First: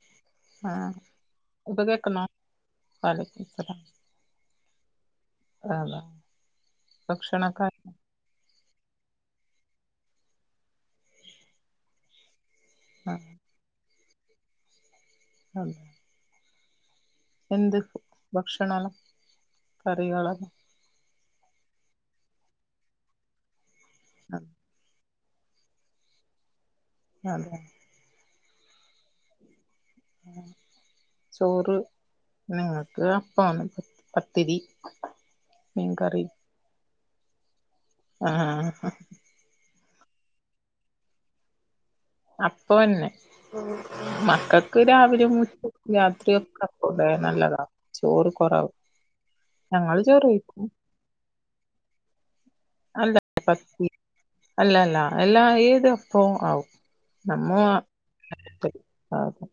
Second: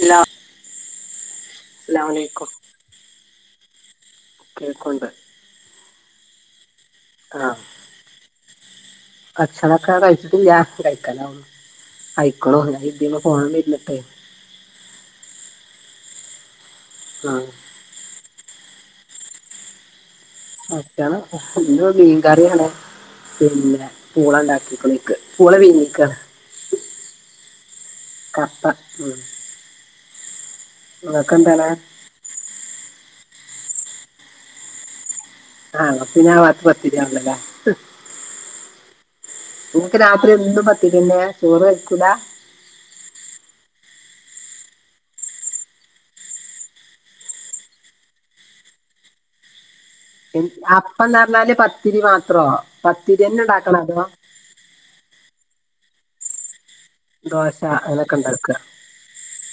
ഇല്ല. ആഹ് ഇപ്പൊ കേക്കുന്നോ? വാലയ്ക്കുമുസ്ലലാം. കേൾക്കുണ്ട് അതാ ഭക്ഷണക്കാ. ഭക്ഷണക്കെ കഴിച്ചിട്ടില്ല. കഴിക്കാനാവന്ന്. കയിക്കോളോ ഞാൻ ഇതി ആഹ് ഫോണ്‌ല് ഇരുന്നിട്ടെ. [unintelligible] ആഹ് എന്ത് ഭക്ഷണ കറികളാ? ഭക്ഷണം ഇന്ന് മീൻകറിയാണ് പിന്നെ പൂളണ്ടാക്കിക്കുണേ. ക്ക് പൂള വീങ്ങിക്കണ്. [unintelligible] കപ്പ ഉം നിങ്ങക്കെന്താണ് ചോറ് പിന്നങ്ങൾക്ക് പ്പാണ് പത്തിരി. ആഹ് ങ്ങക്ക് മീൻകറി പിന്നെ അ പാത്ത് പത്തരിയാണൊല്ലെലേ. ഉം നിങ്ങക്ക് രാത്രി എന്നും പത്തിരിന്നേ? ചോറ് വെക്കൂലാ? അപ്പൊന്നെ. മക്കൾക്ക് രാവിലിം മു രാത്രിയൊക്കെ അപ്പെം ഏ നല്ലതാ. ചോറ് കുറവ്. എ അപ്പം ന്നർഞ്ഞാല് പത്തിരി മാത്രോ. അല്ല പത്തിരി തന്നെ ഉണ്ടാക്കണോ പത്തി അതോ അല്ലല്ല എല്ലാ ഏത്പ്പവും ആവും. ദോശ നമ്മോ അങ്ങനൊക്കെ ഉണ്ടാക്കുക [inaudible]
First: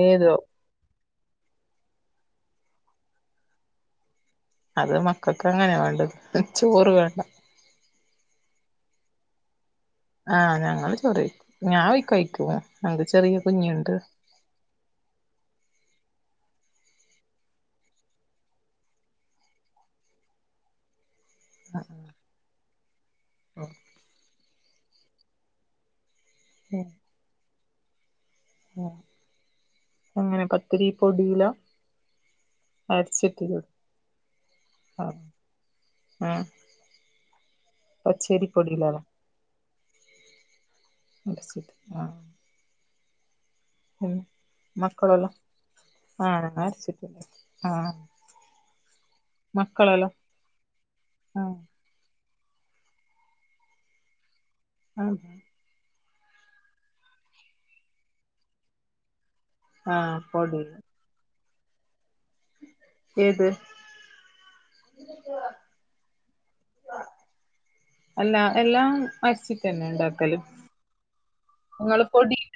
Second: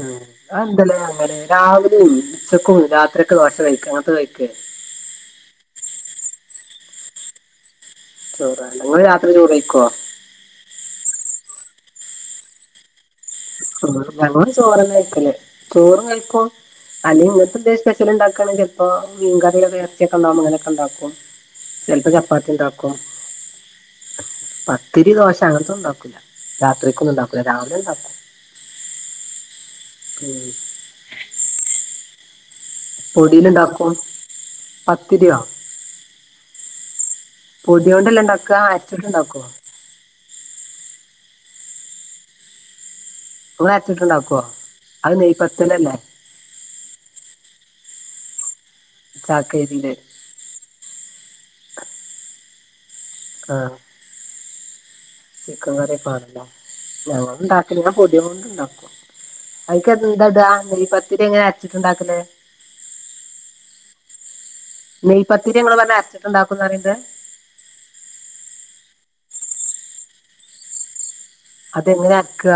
ഉം ആഹ് എന്തല്ലേ അങ്ങനെ രാവിലെയും ഉച്ചക്കും രാത്രിയൊക്കെ ദോശ കഴിക്ക് അങ്ങനത്തെ കഴിക്കേ അത് മക്കൾക്ക് അങ്ങനെയാ വേണ്ടത് ചോറ് വേണ്ട [inaudible] [unintelligible] രാത്രി ചോറ് കഴിക്കോ ആഹ് ഞങ്ങള് ചോറ് കഴിക്കും ഞാ കഴിക്കൂല എൻ്റെ ചെറിയ ചോറ് കുഞ്ഞുണ്ട് ഞങ്ങള് ചോറ്ന്ന കഴിക്കല് ചോറ് കഴിക്കോ അല്ല ഇങ്ങനത്തെ ഈ സ്പെഷ്യൽ ഇണ്ടാക്കണങ്കിൽ ചെൽപ്പോ മീൻകറിയോ ഇറച്ചിക്കെ ഇണ്ടാവുമ്പോ അങ്ങനെൊക്കെ ഉണ്ടാക്കും. ചെല്ലപ്പോ ചപ്പാത്തി ഇണ്ടാക്കും പത്തിരി ദോശ അങ്ങന് ത്ത ഉണ്ടാക്കൂല രാത്രിക്കൊന്നും ഉണ്ടാക്കൂല്ല രാവിലെ ഇണ്ടാക്കും ആഹ് അങ്ങനെ ഉം. പത്തിരി പൊടീലാ അരച്ചിട്ട് പൊടിയിലുണ്ടാക്കും ആഹ് പത്തിരിയോ ആഹ് പൊടി പച്ചരി കൊണ്ടല്ലണ്ടാക്കാ പൊടിയിലാണോ അരച്ചിട്ട് ഇണ്ടാക്കോ [unintelligible] ആഹ് [unintelligible] പിന്നെ ണ്ടാക്കുവോ അത് മക്കളെല്ലാം നെയ്പത്തതല്ലെ ആഹ് വരച്ചിട്ടില്ലേ ആഹ് ചാക്കരിയില് മക്കളല്ലോ ആഹ് ആഹ് ആഹ് ചിക്കൻ കറി പാടുണ്ടോ ഞങ്ങള് ഇണ്ടാക്കൽ കൊതീണ്ട് ഇണ്ടാക്കും അയിക്ക് ആഹ് ന്തടാ പൊടി നെയ്പ്പത്തിരി എങ്ങനെ അരച്ചിട്ടുണ്ടാക്കല് ഏത് നെയ് പത്തിരി ഇങ്ങള് പറഞ്ഞ് അരിച്ചിട്ടുണ്ടാക്കുംന്ന് പറയുന്നത് അല്ലാ എല്ലാം അരച്ചിട്ടന്നെ ഇണ്ടാക്കല് നിങ്ങള് അതെങ്ങനെ പൊടി അരക്കുക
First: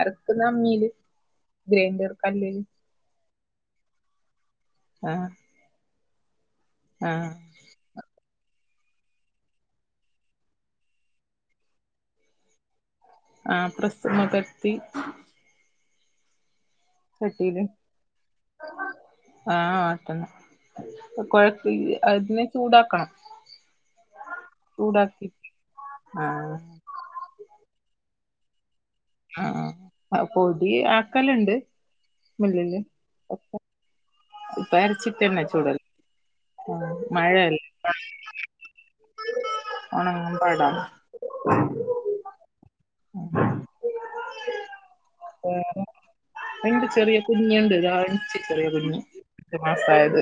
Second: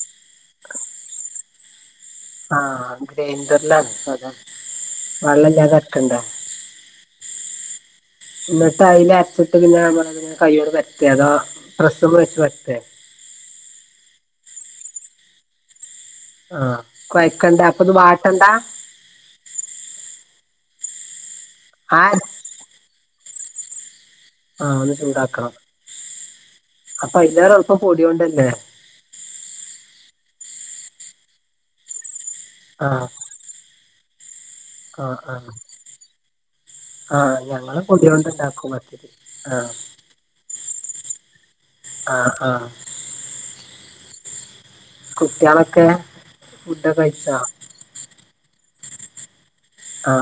അരക്കുന്ന അമ്മീല് ഗ്രൈൻർ കല്ല ആഹ് ഗ്രൈൻഡറ്‌ല അരക്കാലേ ആഹ് വെള്ളം ഇല്ലാതെ അരക്കണ്ടേ ആഹ് എന്ന്ട്ട് അയില് അരച്ചിട്ട് പിന്നെ കൈയോട് പരുത്ത തോ പ്രസ്സ്മ വെച്ച് പരത്തോ ആഹ് പ്രസ്സിമ്മേ പരത്തി ആഹ് ചട്ടീല് ആഹ് അതന്നെ കൊ ആ അതിനെ ചൂടാക്കണം ആ ഒന്ന് ചൂടാക്കി ചൂടാക്കണം ആഹ് അപ്പൊ അയിലെറെ എളുപ്പം പൊടിയൊണ്ടന്നേ ആഹ് പൊടി ആക്കലിണ്ട് മില്ലില് ആ ഇപ്പ ആ ആ അരച്ചിട്ടന്നെ ചുടല്ല് ആഹ് ആ മഴല്ലേ ഞങ്ങൾ പൊടി കൊണ്ട് ഉണ്ടാക്കും പത്തിരി ആ ആഹ പടാം ആഹ് ആഹ് [inaudible] കുട്ടികളൊക്കെ വേറെ എന്റെ ഫുഡൊക്കെ ചെറിയ കഴിച്ചാ കുഞ്ഞിണ്ട് [unintelligible] ചെറിയ കുഞ്ഞ് പത്ത് മാസായത്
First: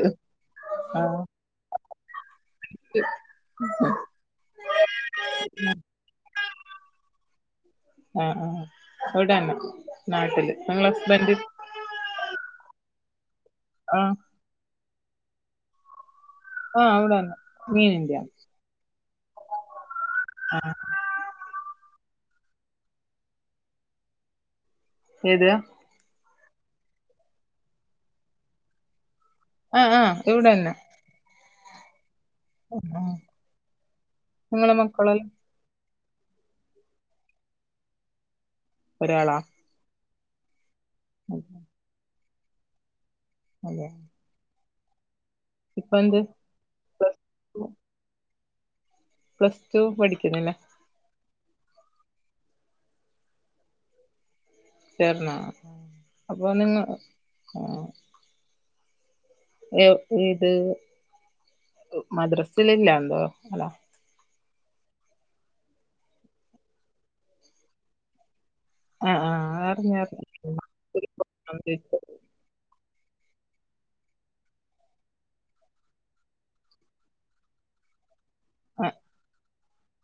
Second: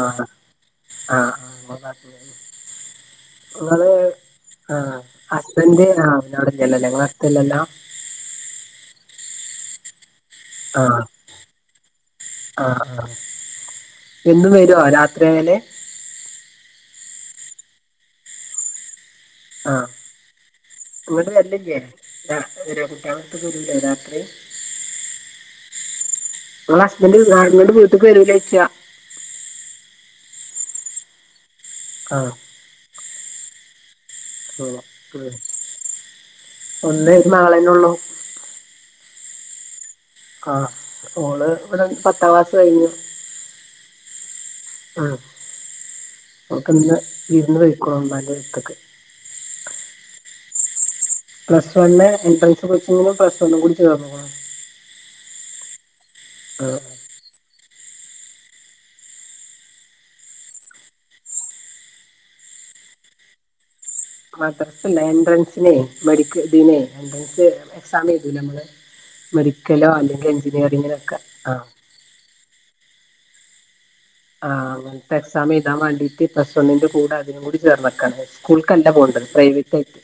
ആഹ് ആഹ് ഇങ്ങള് പറഞ്ഞീനു ങ്ങള് ആഹ് ഹസ്ബൻഡ് ആഹ് അവിടെല്ലല്ലോ ഇങ്ങടെ അടുത്തല്ലല്ലോ ആഹ് ആഹ് ഇവിടാണ് നാട്ടില് ഇങ്ങള ഹസ്ബന്റ് ആഹ് ആഹ് ആഹ് എന്നും വരുവോ രാത്രി ആയാല് ആഹ് അവിടന്നെ മീനില്ല്യാ ആഹ് ഇങ്ങട് വര്‌ല്ല്ലേ ആഹ് വരോ കുട്ട്യാ ട്ത്തക്ക് വരൂലേ രാത്രി എതാ ങ്ങളെ ഹസ്ബന്റ് ങ്ങട് വീട്ട്ക്ക് വരൂലെ ചോയ്ച്ച ആ ആ ഇവിടന്നെ ആ [unintelligible] നിങ്ങളെ ആഹ് മക്കളെല്ല [unintelligible] ഒന്ന് ഒരു മകളന്നെള്ളൂ ഒരാളാ ആഹ് ഓള് അതെ ഇവിടെ പത്താം ക്ലാസ് കഴിഞ്ഞു അതെ ആഹ് ഇപ്പയ്ന്ത് ഓക്ക് ഇന്ന് വിരുന്ന് പൊയ്ക്കോ മ്മാന്റെ അടുത്ക്ക് പ്ലസ് ടു പഠിക്ക്ണ്ലെ പ്ലസ് വണ്ണ് എൻട്രൻസ് കോച്ചിങ്ങിനും പ്ലസ് വൺ കൂടി ചേർന്ന്കുണു ചേർന്നോ അപ്പോ നിങ്ങ ആഹ് ഏപ്രിൽ ത് മദ്രസ് ല് ല്ലന്തോ അങ്ങനാ മദ്രസല്ല എൻട്രൻസിനെ മെഡിക്കൽ ഇതിനെ എൻട്രൻസ് എക്സാം എയ്തൂലെ അമ്മള് ആ ആ മെഡിക്കലോ അല്ലെങ്കിൽ അതറിഞ്ഞാരുന്നു എഞ്ചിനീയറിങ്ങിനൊക്കെ ആഹ് ആഹ് അങ്ങനത്തെ എക്സാം എഴുതാൻ വേണ്ടിട്ട് പ്ലസ് വണ്ണിൻ്റെ കൂടെ അതിനും കൂടി ചേർന്നെക്കാണ് സ്കൂൾ ക്കണ്ട പോണ്ടത് പ്രൈവറ്റ് ആയിറ്റ്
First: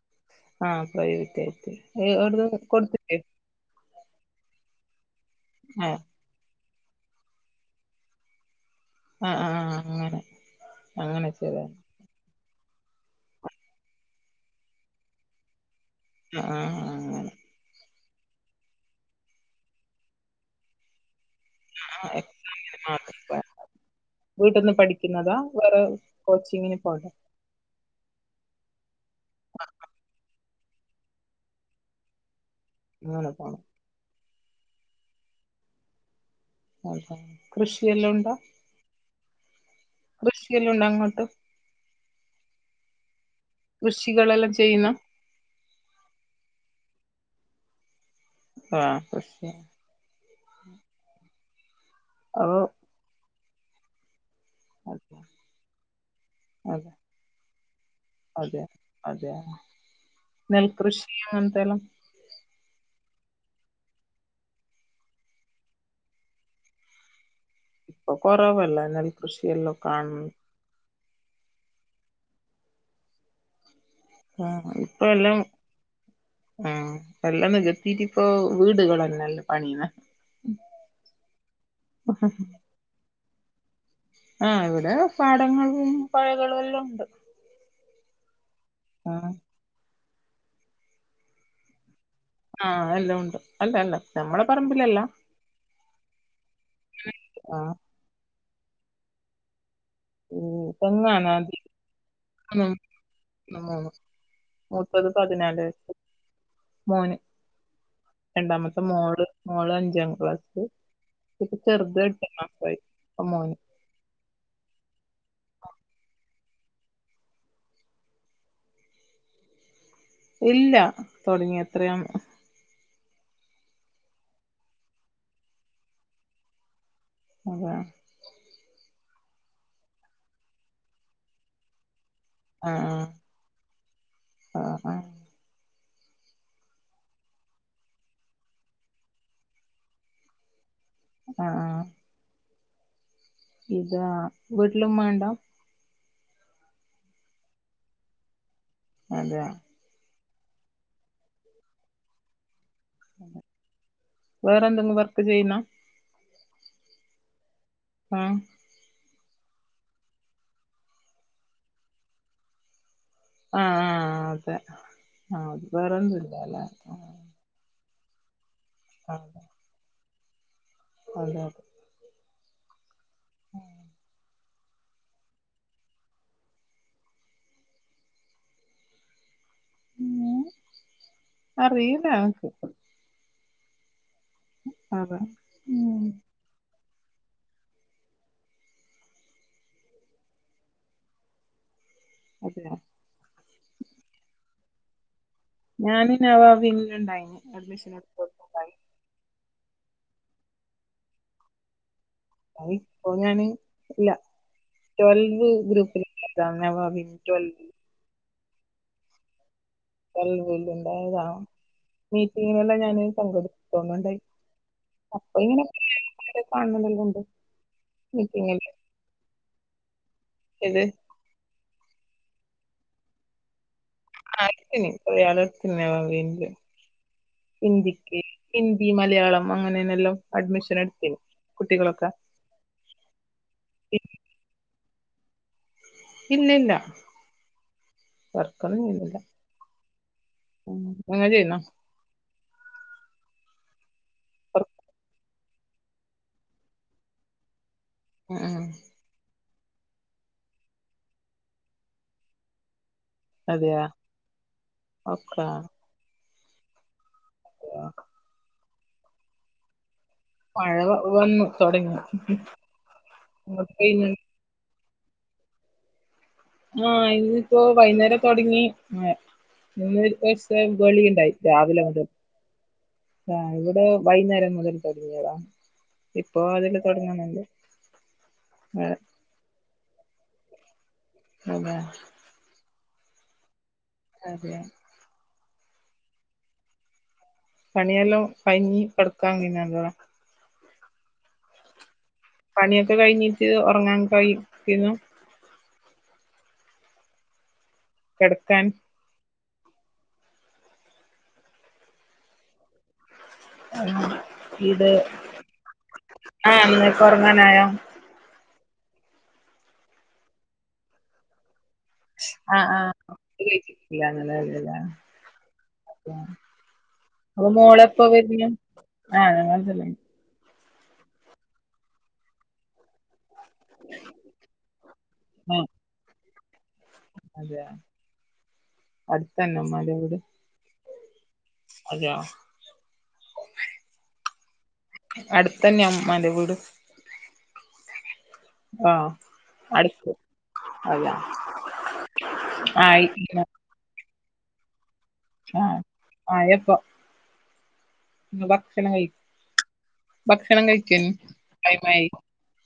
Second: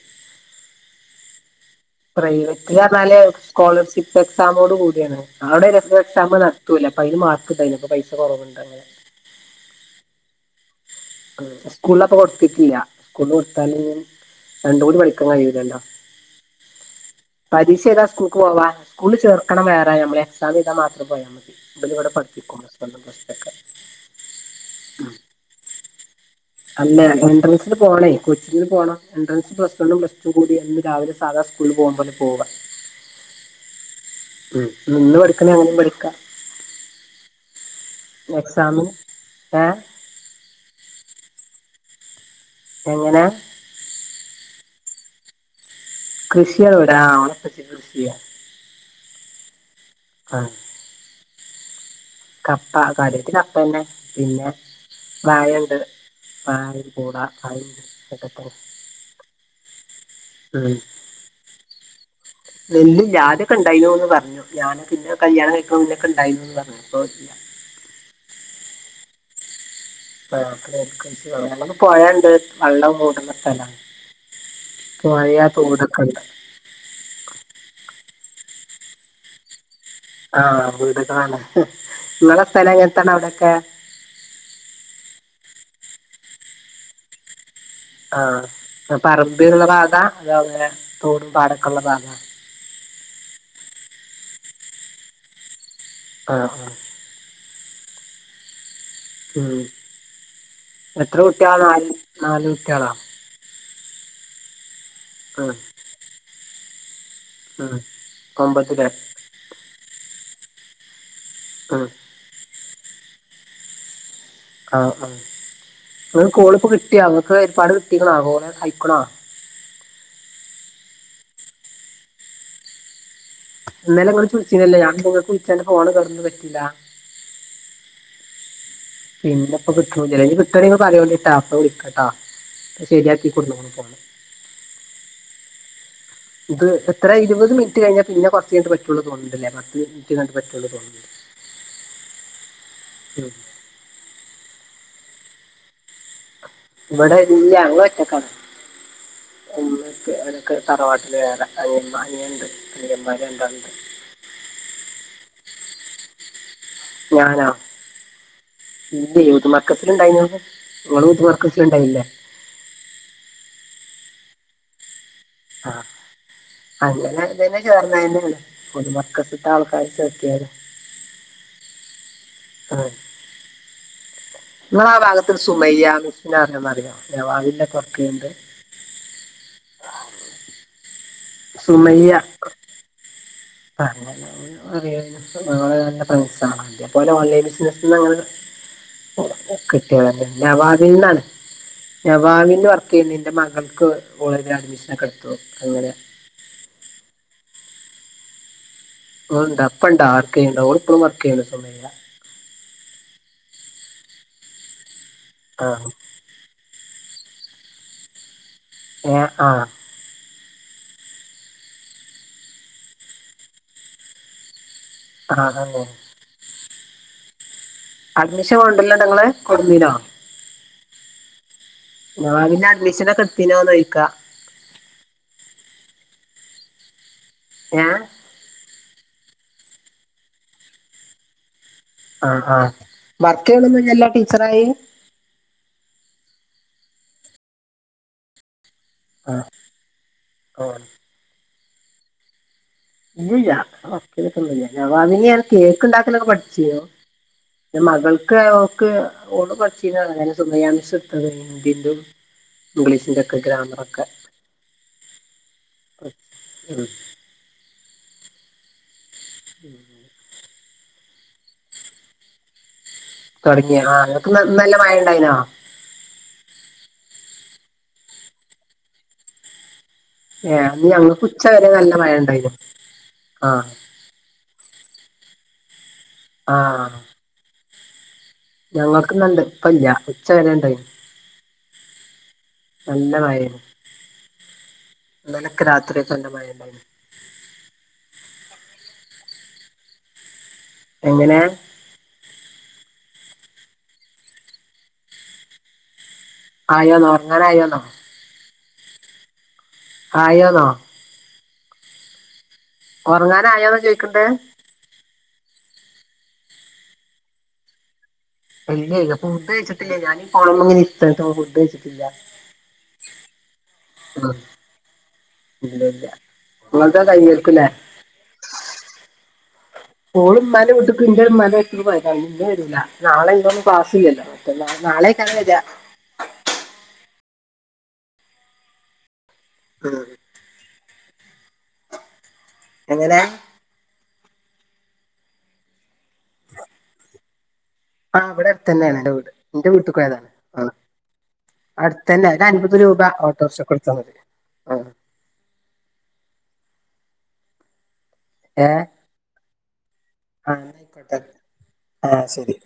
ആഹ് പ്രൈവറ്റ് ആയിറ്റ് പ്രൈവറ്റ് അറഞ്ഞാല് സ്കോളർഷിപ്പ് എക്സാമോട് കൂടിയാണ് അവിടെ ആ [unintelligible] എക്സാം കിട്ടൂലെ അപ്പ അയ്ല് മാർക്ക് ണ്ടായ്നി അപ്പ പൈസ കൊറവ്ണ്ട് അങ്ങനെ അഹ് ആഹ് അങ്ങനെ അങ്ങനെ ചെയ്ത ആഹ് സ്കൂള് അപ്പൊ കൊടുത്തിട്ടില്ല സ്കൂള് കൊടുത്താല് രണ്ടും കൂടി പഠിക്കാൻ കഴിയൂല്ലല്ലോ അഹ് ആഹ് ആഹ് അങ്ങനെ പരീക്ഷ എയ്താൻ സ്കൂക്ക് പോവാ സ്കൂൽ ചേർക്കണം വേറെ നമ്മള് എക്സാം എഴുതാൻ മാത്രം പോയാമതി ഇബല് ആ, ഇവടെ പഠിപ്പിക്കും പ്ലസ് വണ്ണും പ്ലസ്റ്റും ഒക്കെ വീട്ട്ന്ന് പഠിക്കുന്നതാ വേറെ കോച്ചിങ്ങിന് അല്ല പോണ്ടേ എൻട്രൻസിന് പോണേയ് കോച്ചിങ്ങിന് പോണം എൻട്രൻസ് പ്ലസ് വണ്ണും പ്ലസ്ടും കൂടി എന്നും രാവിലെ സാധാ സ്കൂള് പോണ പോലെ പോവാ ഇങ്ങനെ പോണം ഉം നിന്ന് പഠിക്കണേ അങ്ങനിം പഠിക്കാ അഹ് ആഹ് കൃഷിയെല്ലാം ഉണ്ടാ താമിന് ഏഹ് കൃഷി എല്ലാം ഉണ്ടോ അങ്ങോട്ട് എങ്ങനെ കൃഷികളെല്ലാം ചെയ്യുന്നോ കൃഷിഎവിടെ ആഹ് ഓളെ ഇപ്പച്ചി കൃഷിയ്യാ ആഹ് കൃഷിയാണ് ആഹ് അപ്പൊ കപ്പ കാര്യയിട്ട് കപ്പന്നെ പിന്നെ അതെ വാഴണ്ട് അതെ [unintelligible] പൂള അതുണ്ട് [unintelligible] തൊക്കോ അതെയോ ഉം. നെൽകൃഷി അങ്ങൻത്തെല്ലം നെല്ലില്ല ആദ്യൊക്കെ ണ്ടായിന്നുന്ന് പറഞ്ഞു ഞാനൊക്കെ ന്നെ കല്യാണം കയിക്കണ മുന്നെക്കെ ണ്ടായിരുന്നുന്ന് പറഞ്ഞു പ്പൊ ഇല്ല ഇപ്പൊ കൊറവല്ലേ നെൽകൃഷിയെല്ലാം കാണുന്നത് ആഹ് [unintelligible] പ്പൊ പൊഴണ്ട് വെള്ളം പൂട്ട്ന്ന സ്ഥലാണ് പോഴാ തോട് ഒക്കെണ്ട് ഏഹ് എല്ലാം നികത്തിട്ട് പ്പൊ വീടുകളെന്നല്ലം പണിയുന്ന് ആഹ് വീടുകളാണ് ങ്ങളെ സ്ഥലം എങ്ങനത്താണ് അവിടെക്കെ അഹ് ഇവിടെ പാടങ്ങളും പൊഴകളെല്ലും ഉണ്ട് ആഹ് പ്പൊ ആഹ് പറമ്പേര്ന്ന ഭാഗാ അതോ ങ്ങനെ തോടും പാടൊക്കെ ഉള്ള ഭാഗാ ആഹ് എല്ലൊം ഉണ്ട് അല്ല അല്ല ഞമ്മളെ പറമ്പിലല്ല ആഹ് ആഹ് ആഹ് ഉം എത്ര പെണ്ണാണ് കുട്ടികള ആദ്യം നല് നാല മൂന്ന് കുട്ടികളാ മൂന്ന് മുപ്പത് ഉം, പതിനാല് മോന് ഉം. രണ്ടാമത്തെ ഒമ്പതില് മോള് നൂള അഞ്ചാം ക്ലാസ് ഇപ്പ ഉം. ചെറുത ഇട്ട് ക്ലസായി അപ്പൊ മോന് ആഹ് ആഹ് ആ നിങ്ങ കോളിപ്പോൾ കിട്ടിയാ അവക്ക് ഒരുപാട് കിട്ടിക്കണാ കോലെ കഴിക്കണോ ഇല്ല തുടങ്ങിയ എത്രയും ഇന്നലെങ്ങളു ചോയിച്ചില്ലല്ലേ ഞാൻ [unintelligible] ഫോണ് [unintelligible] പറ്റില്ല അതെ പിന്നെപ്പ കിട്ടുല്ല [unintelligible] അപ്പ വിളിക്ക [unintelligible] ശരിയാക്കി കൊണ്ട് പോണം പോ ആഹ് ആഹ് ഇത് എത്ര ഇരുപത് മിനിറ്റ് കഴിഞ്ഞാൽ പിന്നെ കുറച്ച് കിട്ട പറ്റുള്ള തോന്നുന്നുണ്ടില്ലേ പത്ത് മിനിറ്റ് കണ്ടട്ട പറ്റുള്ള തോന്നില്ല ആഹ് ആഹ് ഉം ഇതാ വീട്ടിലും ഉമ്മണ്ടോ ഇവിടെ നീ ഞങ്ങ ഒറ്റക്കാണ് അതെ [unintelligible] തറവാട്ടില് വറെ അ അനുണ്ട് പിന്ന്മാര്ണ്ടാണ്ട് വേറെ എന്തെങ്കിലും വർക്ക് ചെയ്യുന്ന ഞാനാ ആഹ് [unintelligible] മർക്കസൽണ്ടായി [unintelligible] മർക്കസൽ ഉണ്ടായില്ലേ ആഹ് ആ് അതെ ആഹ് ആ വേറെന്നുംല്ല അല്ലേ [unintelligible] ചേർന്ന [unintelligible] ആ, അതെ മർക്കസത്തെ ആൾക്കാർ ചേർക്കത് [unintelligible] ആഹ് ആ നിമ്മൾ ആ ഭാഗത്തി സുമയ്യ [unintelligible] അറന്ന്റിയോ ജവാവില്ല [unintelligible] ണ്ട് ഉം. [unintelligible] [unintelligible] അറിയ അതെ ഞങ്ങള് നല്ല ഉം. ഫ്രണ്ട്സ അണ് [unintelligible] ഓൺലൈൻ ബിസിനസ്ൾ [inaudible] കിട്ടികളന്നാ വാതിന്നാണ് നവാവിന്ന് അതെയോ വർക്ക് ചെയ്യുന്നു എന്റെ മകൾക്ക് കോളേജിൽ അഡ്മിഷന ഒക്കെ എടുത്തു അങ്ങനെ നവാന്നുണ്ടായി അഡ്മിഷൻ എടുത്ത [unintelligible] അപ്പണ്ടാ ആർക്കെയുണ്ടാ ഓപ്പും വർക്കെയണ്ടണ്ട് സുമയ അയ് പോഞണ് ഇല്ല ട്വൽവ് ആ ഗ്രൂപ്പില് [unintelligible] [unintelligible] ആഹ് ആഹ് [unintelligible] മീറ്റിങ്ങിനെല്ലാം ഞാൻ പങ്കെടുപ്പ ന്നുണ്ടായി അപ്പൊ ആ ഇങ്ങനെ അങ്ങനെ കാണണതെല്ലാം ഉണ്ട് അഡ്മിഷൻ മീറ്റിങ്ങിൽ കൊണ്ടല്ലോ നിങ്ങള് കൊടുന്നീരോ ഇത് [unintelligible] പിന്നെ അഡ്മിഷന ഒക്കെ എടുത്തീനയിക് എന്ന് ചോദിക്ക [unintelligible] കൊയാളത്തിന്നെ [unintelligible] ഏ ഹിന്ദിക്ക് ഹിന്ദി മലയാളം അങ്ങനെന്നെല്ലാം അഡ്മിഷൻ എടുത്തരും കുട്ടികളൊക്കെ ആഹ് ആഹ് വർക്ക് ചെയ്യണല്ല ടീച്ചറായി ഇല്ലില്ലാ വർക്കൊന്നും ചെയ്യുന്നില്ല ഇങ്ങള് ചെയുന്നോ ഇല്ലല്ല വർക്ക്? [unintelligible] നവാവിൽ ഞാൻ കേക്ക് ഉണ്ടാക്കലൊക്കെ പഠിചീനു ഉം. മകൾക്ക് ഉം. ഓക്ക് ഓള് പഠിച്ചിന്ന് അങ്ങനെ തന്നെ സുമയാമിസ്സ് ട്ത്തത് ഹിന്ദീന്റെ ഇംഗ്ലീഷിന്റെ ഒക്കെ അതെയ ഗ്രാമറൊക്കെ ഒക്കാ [unintelligible] [inaudible] [inaudible] മഴ വന്ന് തുടങ്ങി ഇങ്ങോട്ട് തുടങ്ങിയ ആ പെയ്യുന്നുണ്ട് നിങ്ങക്ക് നല്ല മഴ ഉണ്ടായിനോ ആഹ് ഇന്നിപ്പോ വൈന്നേരം തുടങ്ങി മഴ ഇന്ന് ഏ അന്ന് ഞങ്ങൾക്ക് [unintelligible] ഉച്ച വരെ രാവിലെ നല്ല മഴ ഉണ്ടായിരുന്നു ആ [unintelligible] വൈകുന്നേരം മുതൽ തുടങ്ങിയതാണ് ഇപ്പൊ ആ അതില്ലാം തുടങ്ങുന്നത് ഞങ്ങൾക്ക്ന്നണ്ട് ഇപ്പ ഇല്ല ഉച്ച വരെ ഉണ്ട അതെ നല്ല മഴെ അതെ ഇന്നലൊക്കെ രാത്രി മഴേ പണിയെല്ലാം കഴിഞ്ഞി കിടക്കാൻ [unintelligible] എങ്ങനെ പണിയൊക്കെ കഴിഞ്ഞിട്ട് ഉറങ്ങാൻ [unintelligible] ആയോന്നോ ഉറങ്ങനയൊന്നോ കിടക്കാൻ ആയോന്നോ ഒറങ്ങാനയോന്നോ ചോദിക്കണ്ടേ ഇത് ആഹ് ഒറങ്ങാനായോ അല്ലേ അപ്പ ഫുഡ് കഴിച്ചിട്ടില്ല ഞാനീ ഫോണെന്മേ ഇങ്ങനെ ഇരുതെയാട്ടോ ഫുഡ് കഴിച്ചിട്ടില്ല ആഹ് ആഹ് [unintelligible] ആഹ് ഇല്ല ഇല്ല നിങ്ങളത് അപ്പോ കഴിഞ്ഞേൽക്കില്ലേ മോള് [unintelligible] ഓള് ഉമ്മന്റെ വീട്ടിക്ക്‌ ഇന്റെ ഉമ്മാന്റെ വീട്ടിൽ പോയേക്ക ഇന്ന് വരുല്ല നാളെ [unintelligible] പാസ്സില്ലല്ലോ അപ്പ നാളെ [unintelligible] വരാ അതെയ അടുത്തന്നെ ഉമ്മാന്റെ വീട് അതെ എങ്ങന അടുത്തന്നെയ ഉമ്മാന്റെ വീട് ആഹ് ഇവിടെ ആ അടുത്ത്ന്നെയാണ് ഇന്റെ വീട് എന്റെ വീട്ട അടുത്ത് പോയതാണ് ആ അതെ അടുത്തന്നെ ഒര് അൻപത് രൂപ ആയി ഓട്ടോറിക്ഷ കൊടുത്തമതി ആഹ ആയപ്പോ നിങ്ങൾ ഏ ഭക്ഷണം കഴി ആ ഭക്ഷണം എന്നാ കഴിക്കാൻ ആയിക്കോട്ടെ ടൈംആയി ആ ശരി